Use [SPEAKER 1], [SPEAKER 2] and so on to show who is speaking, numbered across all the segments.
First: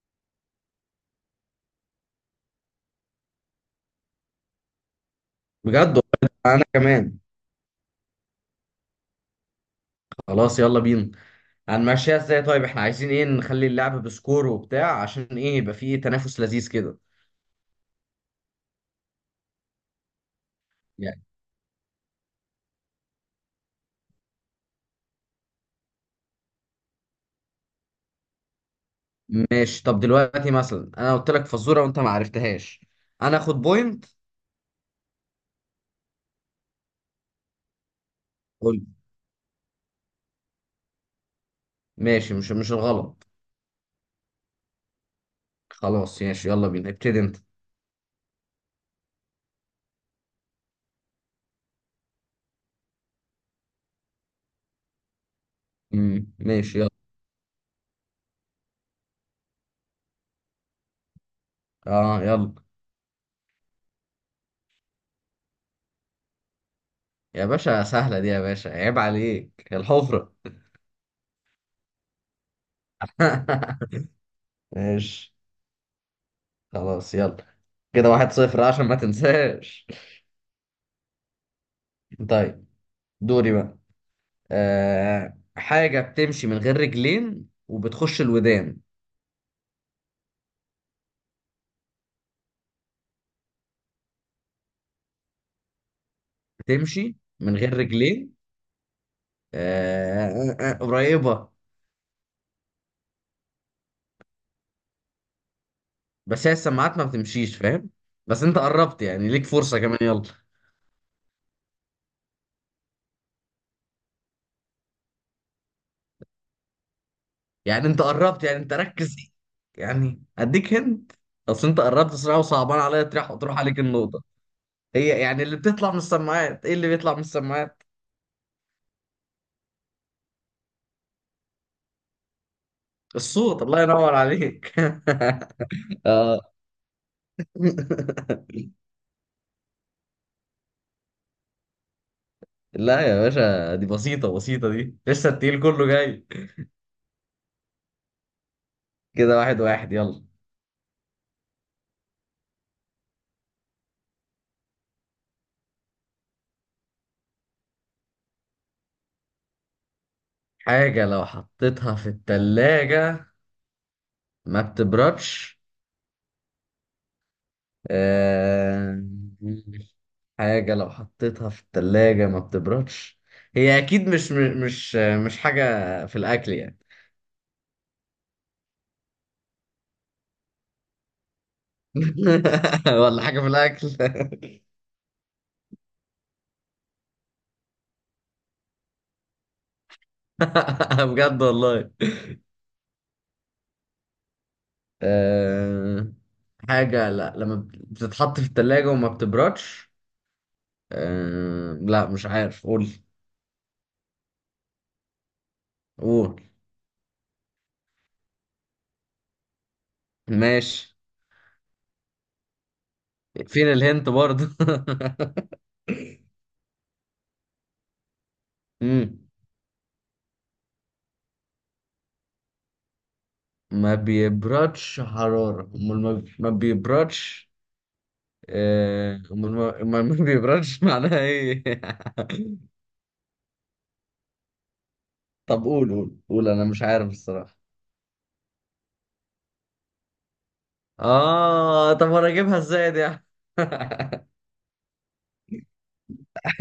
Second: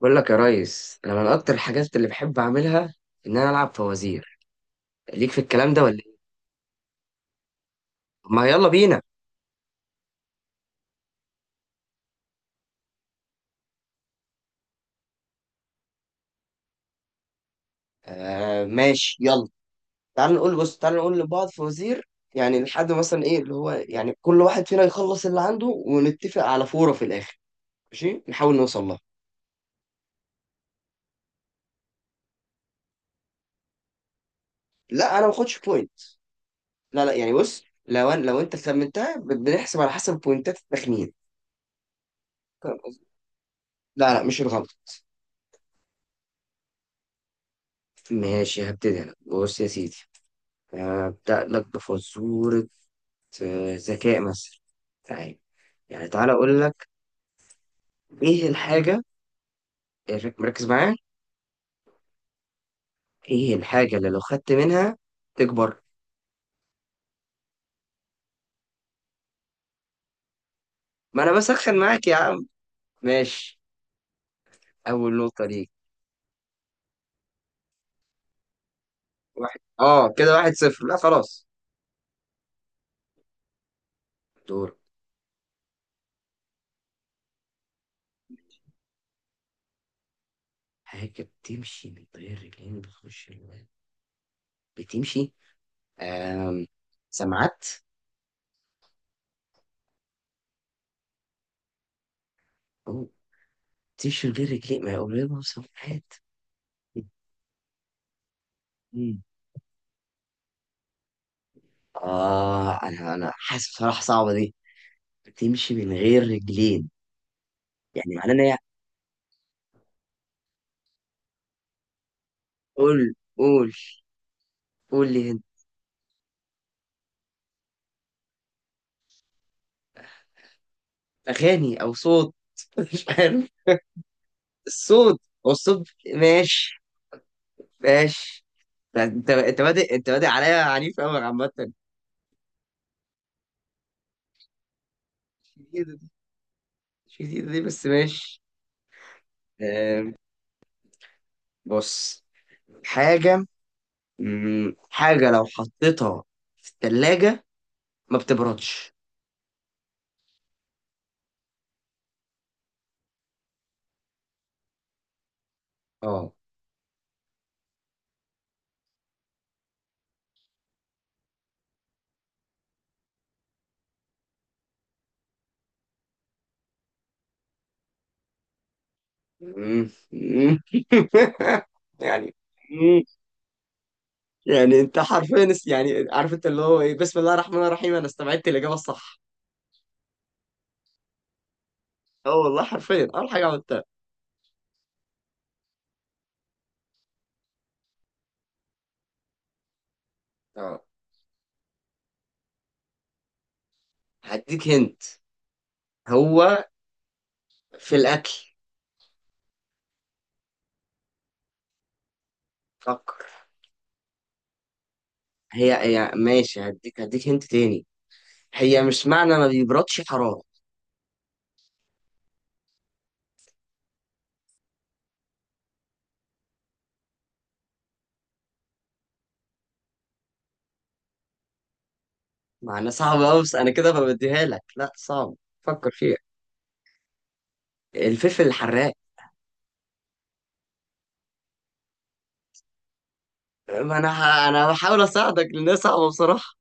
[SPEAKER 1] بقول لك يا ريس، انا من اكتر الحاجات اللي بحب اعملها ان انا العب فوازير. ليك في الكلام ده
[SPEAKER 2] بجد
[SPEAKER 1] ولا ايه؟
[SPEAKER 2] والله انا كمان.
[SPEAKER 1] طب ما يلا بينا.
[SPEAKER 2] خلاص يلا بينا. هنمشيها ازاي؟ طيب احنا عايزين ايه؟ نخلي اللعب بسكور وبتاع عشان ايه؟ يبقى فيه تنافس لذيذ كده
[SPEAKER 1] آه ماشي يلا. تعال نقول، بص تعال نقول
[SPEAKER 2] يعني.
[SPEAKER 1] لبعض فوازير. يعني لحد مثلا ايه اللي هو يعني كل واحد فينا يخلص اللي عنده ونتفق على فورة في الاخر. ماشي نحاول نوصل لها.
[SPEAKER 2] ماشي. طب دلوقتي مثلا انا قلت لك فزوره وانت ما عرفتهاش، انا اخد بوينت؟
[SPEAKER 1] لا انا ما باخدش بوينت. لا لا يعني بص، لو أنا لو انت
[SPEAKER 2] قول.
[SPEAKER 1] خمنتها بنحسب على حسب بوينتات التخمين.
[SPEAKER 2] ماشي. مش
[SPEAKER 1] فاهم قصدي؟
[SPEAKER 2] الغلط.
[SPEAKER 1] لا لا مش الغلط.
[SPEAKER 2] خلاص ماشي يلا بينا، ابتدي انت.
[SPEAKER 1] ماشي هبتدي انا، بص يا سيدي. هبدأ لك بفزورة في ذكاء مثلا. تعال، يعني تعال اقول
[SPEAKER 2] ماشي
[SPEAKER 1] لك.
[SPEAKER 2] يلا.
[SPEAKER 1] ايه الحاجه؟ مركز معايا.
[SPEAKER 2] اه يلا.
[SPEAKER 1] ايه الحاجه اللي لو خدت منها تكبر؟
[SPEAKER 2] يا باشا سهله دي يا باشا، عيب عليك الحفره.
[SPEAKER 1] ما انا بسخن معاك يا عم. ماشي. اول
[SPEAKER 2] ماشي.
[SPEAKER 1] نقطه ليك.
[SPEAKER 2] خلاص يلا، كده واحد صفر عشان ما
[SPEAKER 1] واحد،
[SPEAKER 2] تنساش.
[SPEAKER 1] اه كده واحد صفر، لا خلاص.
[SPEAKER 2] طيب، دوري بقى.
[SPEAKER 1] دور.
[SPEAKER 2] آه، حاجة بتمشي من غير رجلين وبتخش الودان.
[SPEAKER 1] حاجه بتمشي من غير رجلين بتخش الوان. بتمشي. آم.
[SPEAKER 2] بتمشي من
[SPEAKER 1] سمعت؟
[SPEAKER 2] غير رجلين. آه، آه، آه، قريبة.
[SPEAKER 1] أوه. بتمشي من غير رجلين، ما هي قريبه. سمعت؟
[SPEAKER 2] بس هي السماعات ما بتمشيش، فاهم؟ بس انت قربت
[SPEAKER 1] مم.
[SPEAKER 2] يعني، ليك فرصة كمان، يلا.
[SPEAKER 1] اه انا حاسس بصراحه صعبه دي. بتمشي من غير رجلين،
[SPEAKER 2] يعني انت
[SPEAKER 1] يعني معناه ان
[SPEAKER 2] قربت، يعني
[SPEAKER 1] هي.
[SPEAKER 2] انت ركز. يعني اديك هند. اصل انت قربت بسرعة وصعبان عليا
[SPEAKER 1] قول،
[SPEAKER 2] تروح
[SPEAKER 1] قول.
[SPEAKER 2] عليك النقطة.
[SPEAKER 1] قول
[SPEAKER 2] هي
[SPEAKER 1] لي هنا.
[SPEAKER 2] يعني اللي بتطلع من السماعات، ايه اللي بيطلع من السماعات؟
[SPEAKER 1] اغاني او صوت. مش عارف.
[SPEAKER 2] الصوت. الله ينور عليك.
[SPEAKER 1] الصوت، هو الصوت.
[SPEAKER 2] اه.
[SPEAKER 1] ماشي، ماشي. ده انت، انت بادئ عليا عنيف قوي عامة.
[SPEAKER 2] لا يا باشا، دي بسيطة بسيطة، دي لسه
[SPEAKER 1] مش
[SPEAKER 2] التقيل كله
[SPEAKER 1] جديدة دي.
[SPEAKER 2] جاي.
[SPEAKER 1] مش جديدة دي بس ماشي.
[SPEAKER 2] كده واحد واحد،
[SPEAKER 1] آم،
[SPEAKER 2] يلا.
[SPEAKER 1] بص. حاجة، مم، حاجة لو حطيتها في التلاجة ما بتبردش.
[SPEAKER 2] حاجة لو حطيتها في التلاجة ما بتبردش.
[SPEAKER 1] اه.
[SPEAKER 2] آه... حاجة لو حطيتها في التلاجة ما بتبردش. هي أكيد مش مش حاجة في الأكل، يعني.
[SPEAKER 1] مم، مم. يعني.
[SPEAKER 2] ولا حاجة في الأكل.
[SPEAKER 1] يعني انت حرفيا يعني عارف انت اللي هو ايه، بسم الله الرحمن الرحيم، انا استبعدت الاجابه الصح.
[SPEAKER 2] بجد والله.
[SPEAKER 1] اه والله حرفيا اول حاجه عملتها.
[SPEAKER 2] آه... حاجة لا لما بتتحط في التلاجة وما بتبردش.
[SPEAKER 1] اه
[SPEAKER 2] لا مش عارف، قول.
[SPEAKER 1] هديك هنت.
[SPEAKER 2] قول.
[SPEAKER 1] هو في الاكل.
[SPEAKER 2] ماشي.
[SPEAKER 1] فكر.
[SPEAKER 2] فين الهنت برضه؟
[SPEAKER 1] هي هي ماشي، هديك، هديك هنت تاني. هي مش
[SPEAKER 2] مم.
[SPEAKER 1] معنى ما بيبردش حراره.
[SPEAKER 2] ما بيبردش حرارة، امال ما بيبردش. آه، امال ما بيبردش معناها ايه؟
[SPEAKER 1] معنى صعب قوي بس انا كده ببديها لك، لا صعب.
[SPEAKER 2] طب
[SPEAKER 1] فكر
[SPEAKER 2] قول
[SPEAKER 1] فيها.
[SPEAKER 2] قول قول، انا مش عارف الصراحة.
[SPEAKER 1] الفلفل الحراق.
[SPEAKER 2] اه طب انا اجيبها ازاي دي يعني؟
[SPEAKER 1] ما انا انا بحاول اساعدك لان صعبه بصراحه.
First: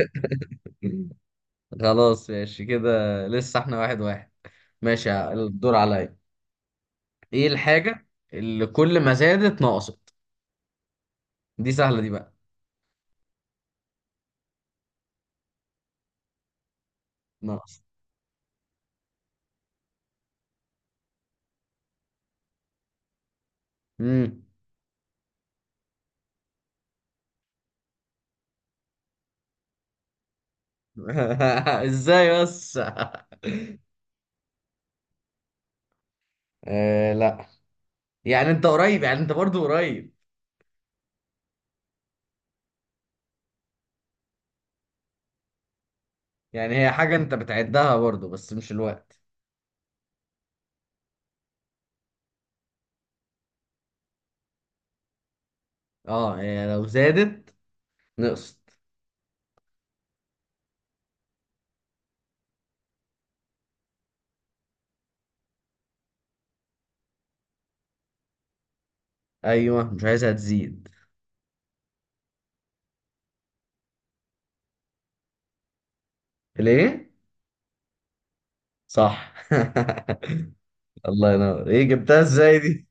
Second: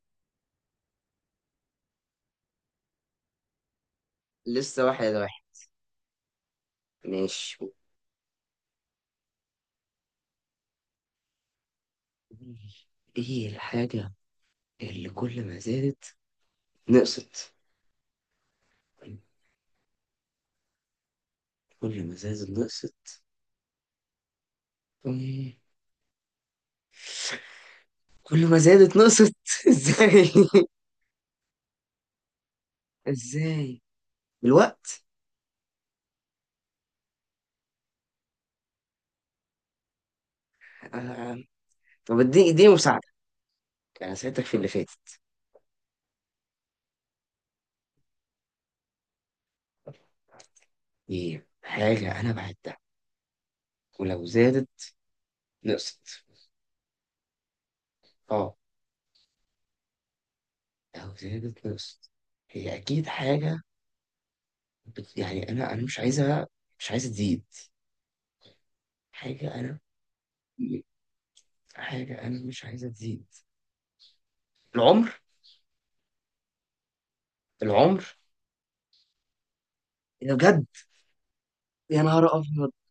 [SPEAKER 2] خلاص ماشي كده. لسه احنا واحد واحد.
[SPEAKER 1] لسه واحد
[SPEAKER 2] ماشي
[SPEAKER 1] واحد.
[SPEAKER 2] الدور عليا. ايه
[SPEAKER 1] ماشي.
[SPEAKER 2] الحاجة اللي كل ما زادت نقصت؟ دي سهلة دي بقى.
[SPEAKER 1] ايه الحاجه اللي كل ما زادت نقصت؟
[SPEAKER 2] نقص.
[SPEAKER 1] كل ما زادت نقصت.
[SPEAKER 2] امم.
[SPEAKER 1] أمم. كل ما زادت نقصت. ازاي؟
[SPEAKER 2] ازاي بس؟
[SPEAKER 1] ازاي؟ الوقت.
[SPEAKER 2] آه لا. يعني انت قريب، يعني انت برضو قريب.
[SPEAKER 1] آه. طب اديني، اديني مساعدة. انا ساعدتك في اللي فاتت.
[SPEAKER 2] يعني هي حاجة انت بتعدها برضو بس مش الوقت.
[SPEAKER 1] ايه حاجة انا بعدها ولو زادت نقصت؟
[SPEAKER 2] اه، هي لو زادت
[SPEAKER 1] اه
[SPEAKER 2] نقصت.
[SPEAKER 1] لو زادت نقصت، هي اكيد حاجة يعني انا مش عايزها، مش عايزة تزيد. حاجة انا،
[SPEAKER 2] ايوه مش عايزها تزيد.
[SPEAKER 1] حاجة انا مش عايزة تزيد. العمر،
[SPEAKER 2] ليه؟
[SPEAKER 1] العمر.
[SPEAKER 2] صح.
[SPEAKER 1] يا بجد.
[SPEAKER 2] الله ينور، ايه
[SPEAKER 1] يا
[SPEAKER 2] جبتها
[SPEAKER 1] نهار
[SPEAKER 2] ازاي
[SPEAKER 1] ابيض،
[SPEAKER 2] دي؟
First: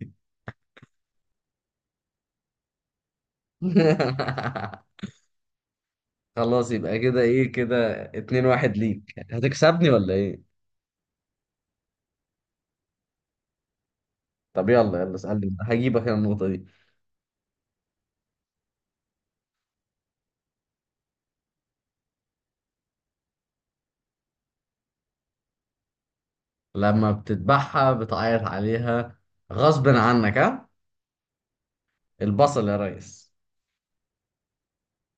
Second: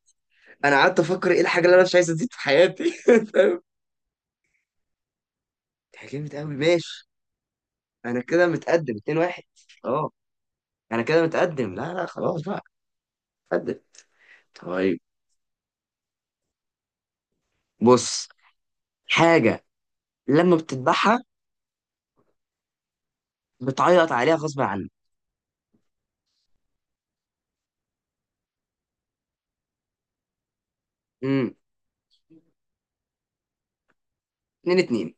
[SPEAKER 1] انا قعدت افكر ايه الحاجه اللي انا مش عايز ازيد في حياتي. فاهم. اتحجمت قوي
[SPEAKER 2] خلاص يبقى
[SPEAKER 1] ماشي.
[SPEAKER 2] كده ايه، كده
[SPEAKER 1] انا
[SPEAKER 2] اتنين
[SPEAKER 1] كده
[SPEAKER 2] واحد
[SPEAKER 1] متقدم
[SPEAKER 2] ليك،
[SPEAKER 1] 2 1.
[SPEAKER 2] هتكسبني
[SPEAKER 1] اه
[SPEAKER 2] ولا ايه؟
[SPEAKER 1] انا كده متقدم، لا لا خلاص بقى. متقدم.
[SPEAKER 2] طب
[SPEAKER 1] طيب.
[SPEAKER 2] يلا يلا اسألني، هجيبك انا النقطة دي.
[SPEAKER 1] بص، حاجه لما بتذبحها بتعيط عليها غصب عنك.
[SPEAKER 2] لما بتذبحها بتعيط عليها غصب عنك، ها؟
[SPEAKER 1] امم.
[SPEAKER 2] البصل يا ريس.
[SPEAKER 1] 2 2.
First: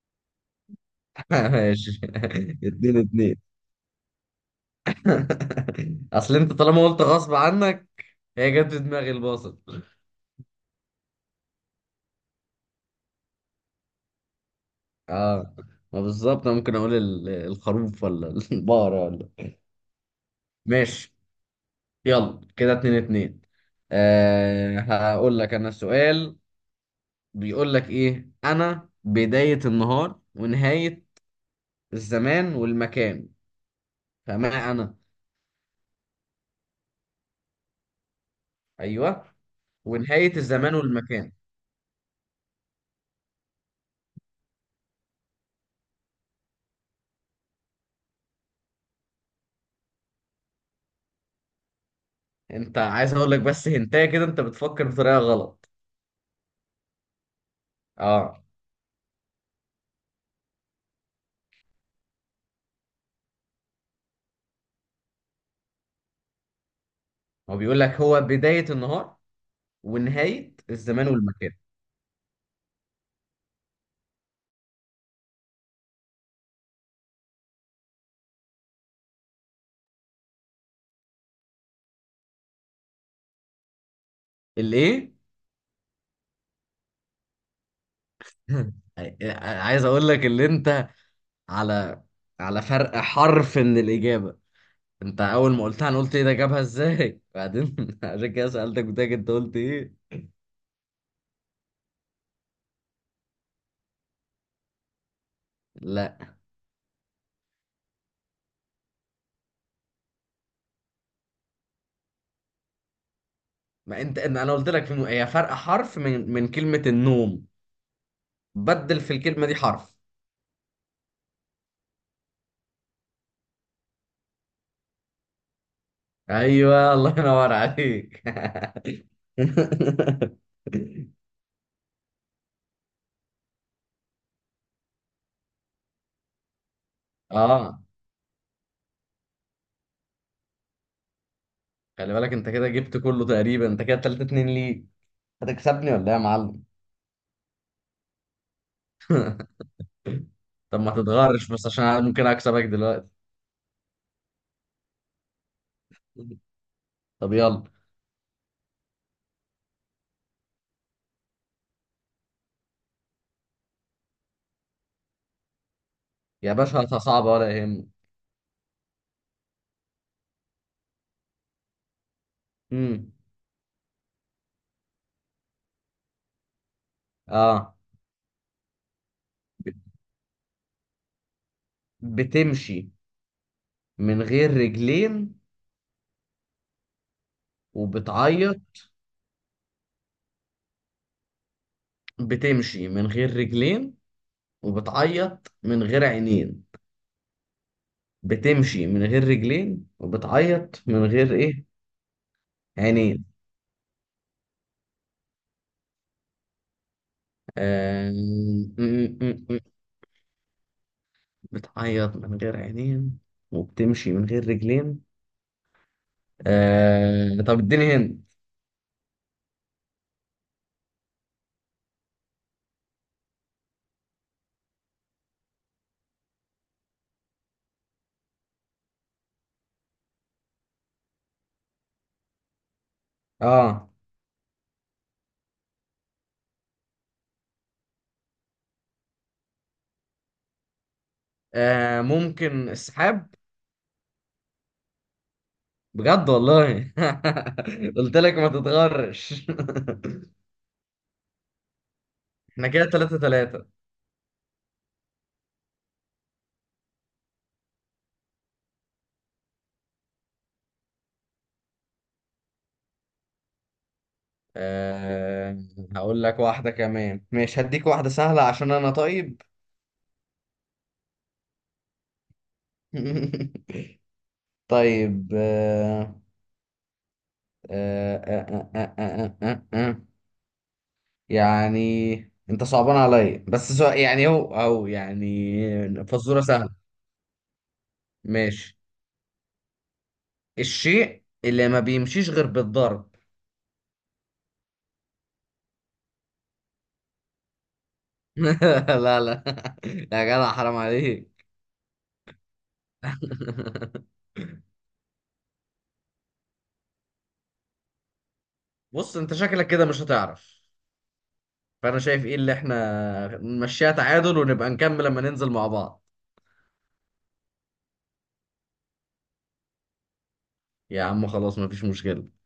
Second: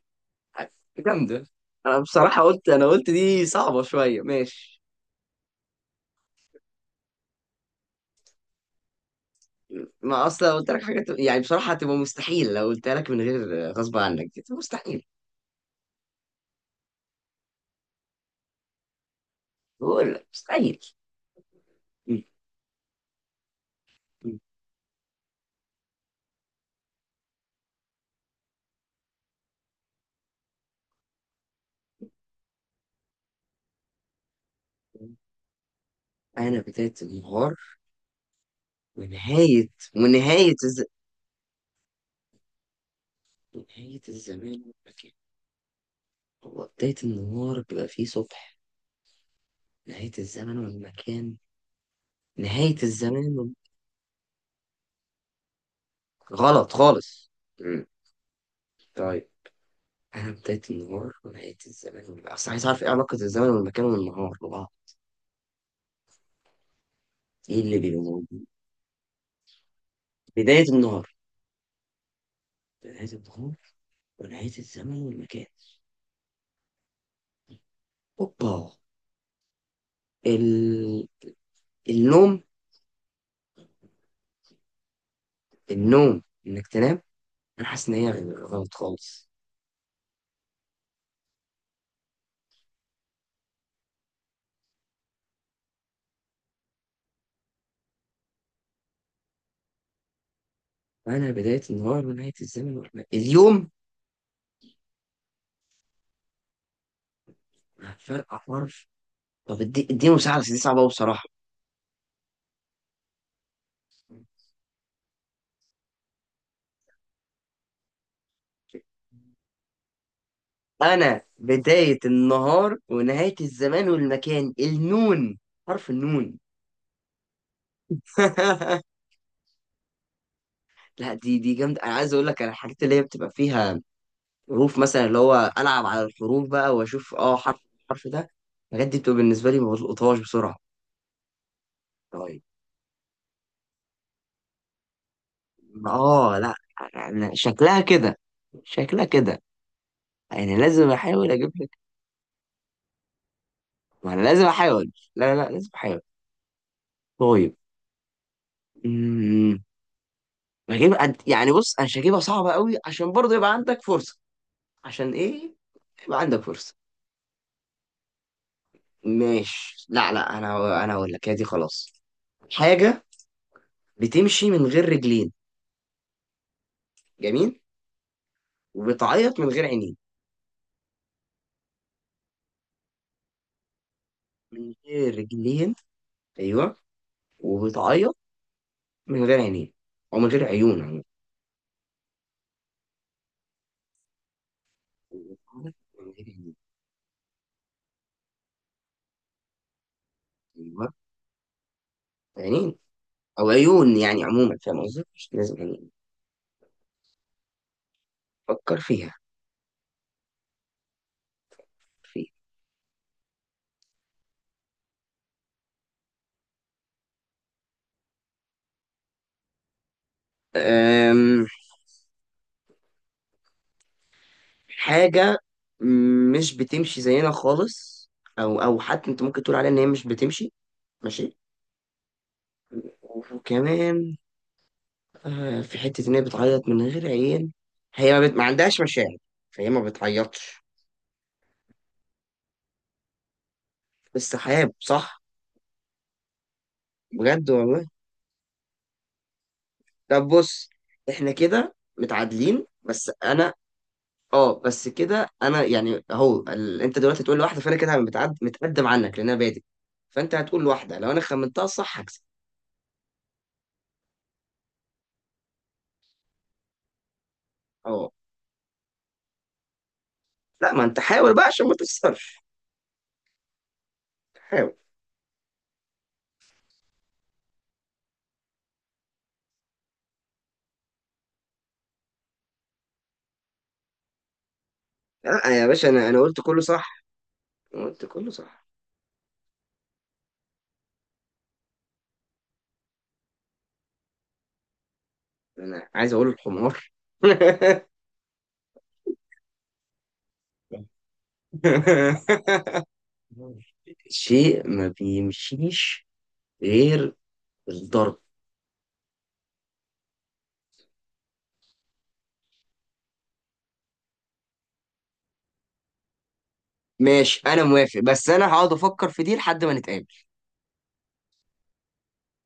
[SPEAKER 1] جامده. انا
[SPEAKER 2] ماشي
[SPEAKER 1] بصراحه قلت، انا
[SPEAKER 2] اتنين
[SPEAKER 1] قلت
[SPEAKER 2] اتنين.
[SPEAKER 1] دي صعبه شويه، ماشي.
[SPEAKER 2] اصل انت طالما قلت غصب عنك، هي جت في دماغي البصل.
[SPEAKER 1] ما اصلا قلت لك يعني بصراحه هتبقى مستحيل لو قلتها لك من غير غصب عنك، دي مستحيل.
[SPEAKER 2] اه ما بالظبط انا ممكن اقول الخروف ولا البقرة ولا.
[SPEAKER 1] بقول لك مستحيل.
[SPEAKER 2] ماشي
[SPEAKER 1] مم.
[SPEAKER 2] يلا، كده اتنين اتنين. أه هقول لك انا سؤال. بيقول لك ايه، انا بداية النهار ونهاية الزمان والمكان؟ فما انا.
[SPEAKER 1] انا بدايه النهار
[SPEAKER 2] ايوه
[SPEAKER 1] ونهاية،
[SPEAKER 2] ونهاية
[SPEAKER 1] ونهاية
[SPEAKER 2] الزمان والمكان.
[SPEAKER 1] ونهاية الزمان والمكان. هو بداية النهار بيبقى فيه صبح. نهاية الزمن والمكان. نهاية
[SPEAKER 2] انت عايز اقول
[SPEAKER 1] الزمان
[SPEAKER 2] لك بس هنتايه كده، انت بتفكر بطريقه غلط.
[SPEAKER 1] غلط خالص. مم.
[SPEAKER 2] اه
[SPEAKER 1] طيب. أنا بداية النهار ونهاية الزمان والمكان، أصل عايز أعرف إيه علاقة الزمن والمكان والنهار ببعض.
[SPEAKER 2] هو
[SPEAKER 1] إيه اللي
[SPEAKER 2] بيقول لك
[SPEAKER 1] بيبقى
[SPEAKER 2] هو
[SPEAKER 1] موجود؟
[SPEAKER 2] بدايه النهار ونهايه
[SPEAKER 1] بداية
[SPEAKER 2] الزمان
[SPEAKER 1] النهار،
[SPEAKER 2] والمكان.
[SPEAKER 1] بداية النهار ونهاية الزمن والمكان. أوبا. ال... النوم.
[SPEAKER 2] الايه؟
[SPEAKER 1] النوم إنك تنام. أنا حاسس إن هي غلط خالص.
[SPEAKER 2] عايز اقول لك اللي انت، على على فرق حرف من الاجابه. انت اول ما قلتها انا قلت ايه ده جابها ازاي بعدين، عشان كده سالتك بتاعك انت قلت ايه.
[SPEAKER 1] انا بدايه النهار ونهايه الزمن اليوم.
[SPEAKER 2] لا
[SPEAKER 1] فرق حرف. طب اديني مساحه بس دي صعبه أوي بصراحه.
[SPEAKER 2] ما انت انا قلت لك في هي فرق حرف من كلمه النوم. بدل في الكلمه دي حرف.
[SPEAKER 1] انا بدايه النهار ونهايه الزمان والمكان، النون. حرف النون.
[SPEAKER 2] ايوه الله ينور عليك.
[SPEAKER 1] لا دي، دي جامده. انا عايز اقول لك على الحاجات اللي هي بتبقى فيها حروف، مثلا اللي هو العب على الحروف بقى واشوف اه حرف،
[SPEAKER 2] اه.
[SPEAKER 1] الحرف ده. الحاجات دي بتبقى بالنسبه لي ما بلقطهاش بسرعه.
[SPEAKER 2] خلي بالك
[SPEAKER 1] طيب.
[SPEAKER 2] انت كده جبت كله تقريبا، انت كده 3-2 ليك، هتكسبني ولا ايه يا
[SPEAKER 1] اه لا،
[SPEAKER 2] معلم؟
[SPEAKER 1] شكلها كده، شكلها كده، يعني
[SPEAKER 2] طب
[SPEAKER 1] لازم
[SPEAKER 2] ما
[SPEAKER 1] احاول
[SPEAKER 2] تتغرش بس
[SPEAKER 1] اجيبها.
[SPEAKER 2] عشان انا ممكن اكسبك دلوقتي.
[SPEAKER 1] ما انا لازم احاول، لا لا لا، لازم احاول.
[SPEAKER 2] طب
[SPEAKER 1] طيب.
[SPEAKER 2] يلا.
[SPEAKER 1] امم. يعني بص انا مش هجيبها صعبة قوي عشان برضه يبقى عندك فرصة. عشان ايه؟ يبقى عندك
[SPEAKER 2] يا
[SPEAKER 1] فرصة.
[SPEAKER 2] باشا هاتها صعبة ولا يهمك.
[SPEAKER 1] ماشي لا لا، انا هقول لك، هي دي خلاص. حاجة
[SPEAKER 2] امم
[SPEAKER 1] بتمشي من غير رجلين، جميل،
[SPEAKER 2] اه.
[SPEAKER 1] وبتعيط من غير عينين.
[SPEAKER 2] بتمشي من غير
[SPEAKER 1] من غير
[SPEAKER 2] رجلين
[SPEAKER 1] رجلين، ايوه. وبتعيط
[SPEAKER 2] وبتعيط.
[SPEAKER 1] من غير عينين، او من غير عيون عموما.
[SPEAKER 2] بتمشي من غير رجلين وبتعيط
[SPEAKER 1] وبتعيط
[SPEAKER 2] من
[SPEAKER 1] من
[SPEAKER 2] غير
[SPEAKER 1] غير عينين.
[SPEAKER 2] عينين. بتمشي من غير رجلين وبتعيط
[SPEAKER 1] ايوه
[SPEAKER 2] من غير ايه؟
[SPEAKER 1] عينين،
[SPEAKER 2] عينين.
[SPEAKER 1] او عيون يعني، عموما فاهم قصدي مش لازم يعني.
[SPEAKER 2] آه...
[SPEAKER 1] فكر فيها.
[SPEAKER 2] بتعيط من غير عينين وبتمشي من غير رجلين. آه طب اديني هند.
[SPEAKER 1] أم، حاجة مش بتمشي زينا خالص، أو أو حتى أنت ممكن تقول عليها إن هي مش بتمشي. ماشي.
[SPEAKER 2] اه،
[SPEAKER 1] وكمان آه، في حتة إن هي بتعيط من غير عين. هي ما, بت... ما عندهاش مشاعر فهي ما بتعيطش.
[SPEAKER 2] آه ممكن السحاب؟
[SPEAKER 1] السحاب، صح.
[SPEAKER 2] بجد والله.
[SPEAKER 1] بجد والله.
[SPEAKER 2] قلت لك ما تتغرش.
[SPEAKER 1] طب بص، إحنا كده متعادلين
[SPEAKER 2] احنا كده
[SPEAKER 1] بس
[SPEAKER 2] تلاتة
[SPEAKER 1] أنا.
[SPEAKER 2] تلاتة.
[SPEAKER 1] أه بس كده أنا يعني أهو أنت دلوقتي تقول لواحدة فأنا كده متقدم عنك لأن أنا بادئ. فأنت هتقول لواحدة، لو أنا خمنتها صح هكسب.
[SPEAKER 2] آه هقول لك واحدة كمان، مش هديك واحدة
[SPEAKER 1] أه.
[SPEAKER 2] سهلة عشان انا طيب.
[SPEAKER 1] لا ما انت حاول بقى عشان ما تخسرش. حاول.
[SPEAKER 2] طيب. آه آه آه آه آه آه آه. يعني انت صعبان عليا، بس سؤال يعني هو او يعني
[SPEAKER 1] لا يا باشا انا قلت
[SPEAKER 2] فزوره
[SPEAKER 1] كله
[SPEAKER 2] سهله.
[SPEAKER 1] صح. أنا قلت كله صح.
[SPEAKER 2] ماشي. الشيء اللي ما بيمشيش غير بالضرب.
[SPEAKER 1] انا عايز اقول الحمار.
[SPEAKER 2] لا لا يا جدع حرام عليك.
[SPEAKER 1] شيء ما بيمشيش غير الضرب.
[SPEAKER 2] بص انت شكلك كده مش هتعرف، فانا شايف ايه اللي احنا نمشيها تعادل ونبقى نكمل لما ننزل مع بعض.
[SPEAKER 1] ماشي انا موافق، بس انا هقعد افكر في دي لحد ما نتقابل.
[SPEAKER 2] يا عم خلاص مفيش مشكله.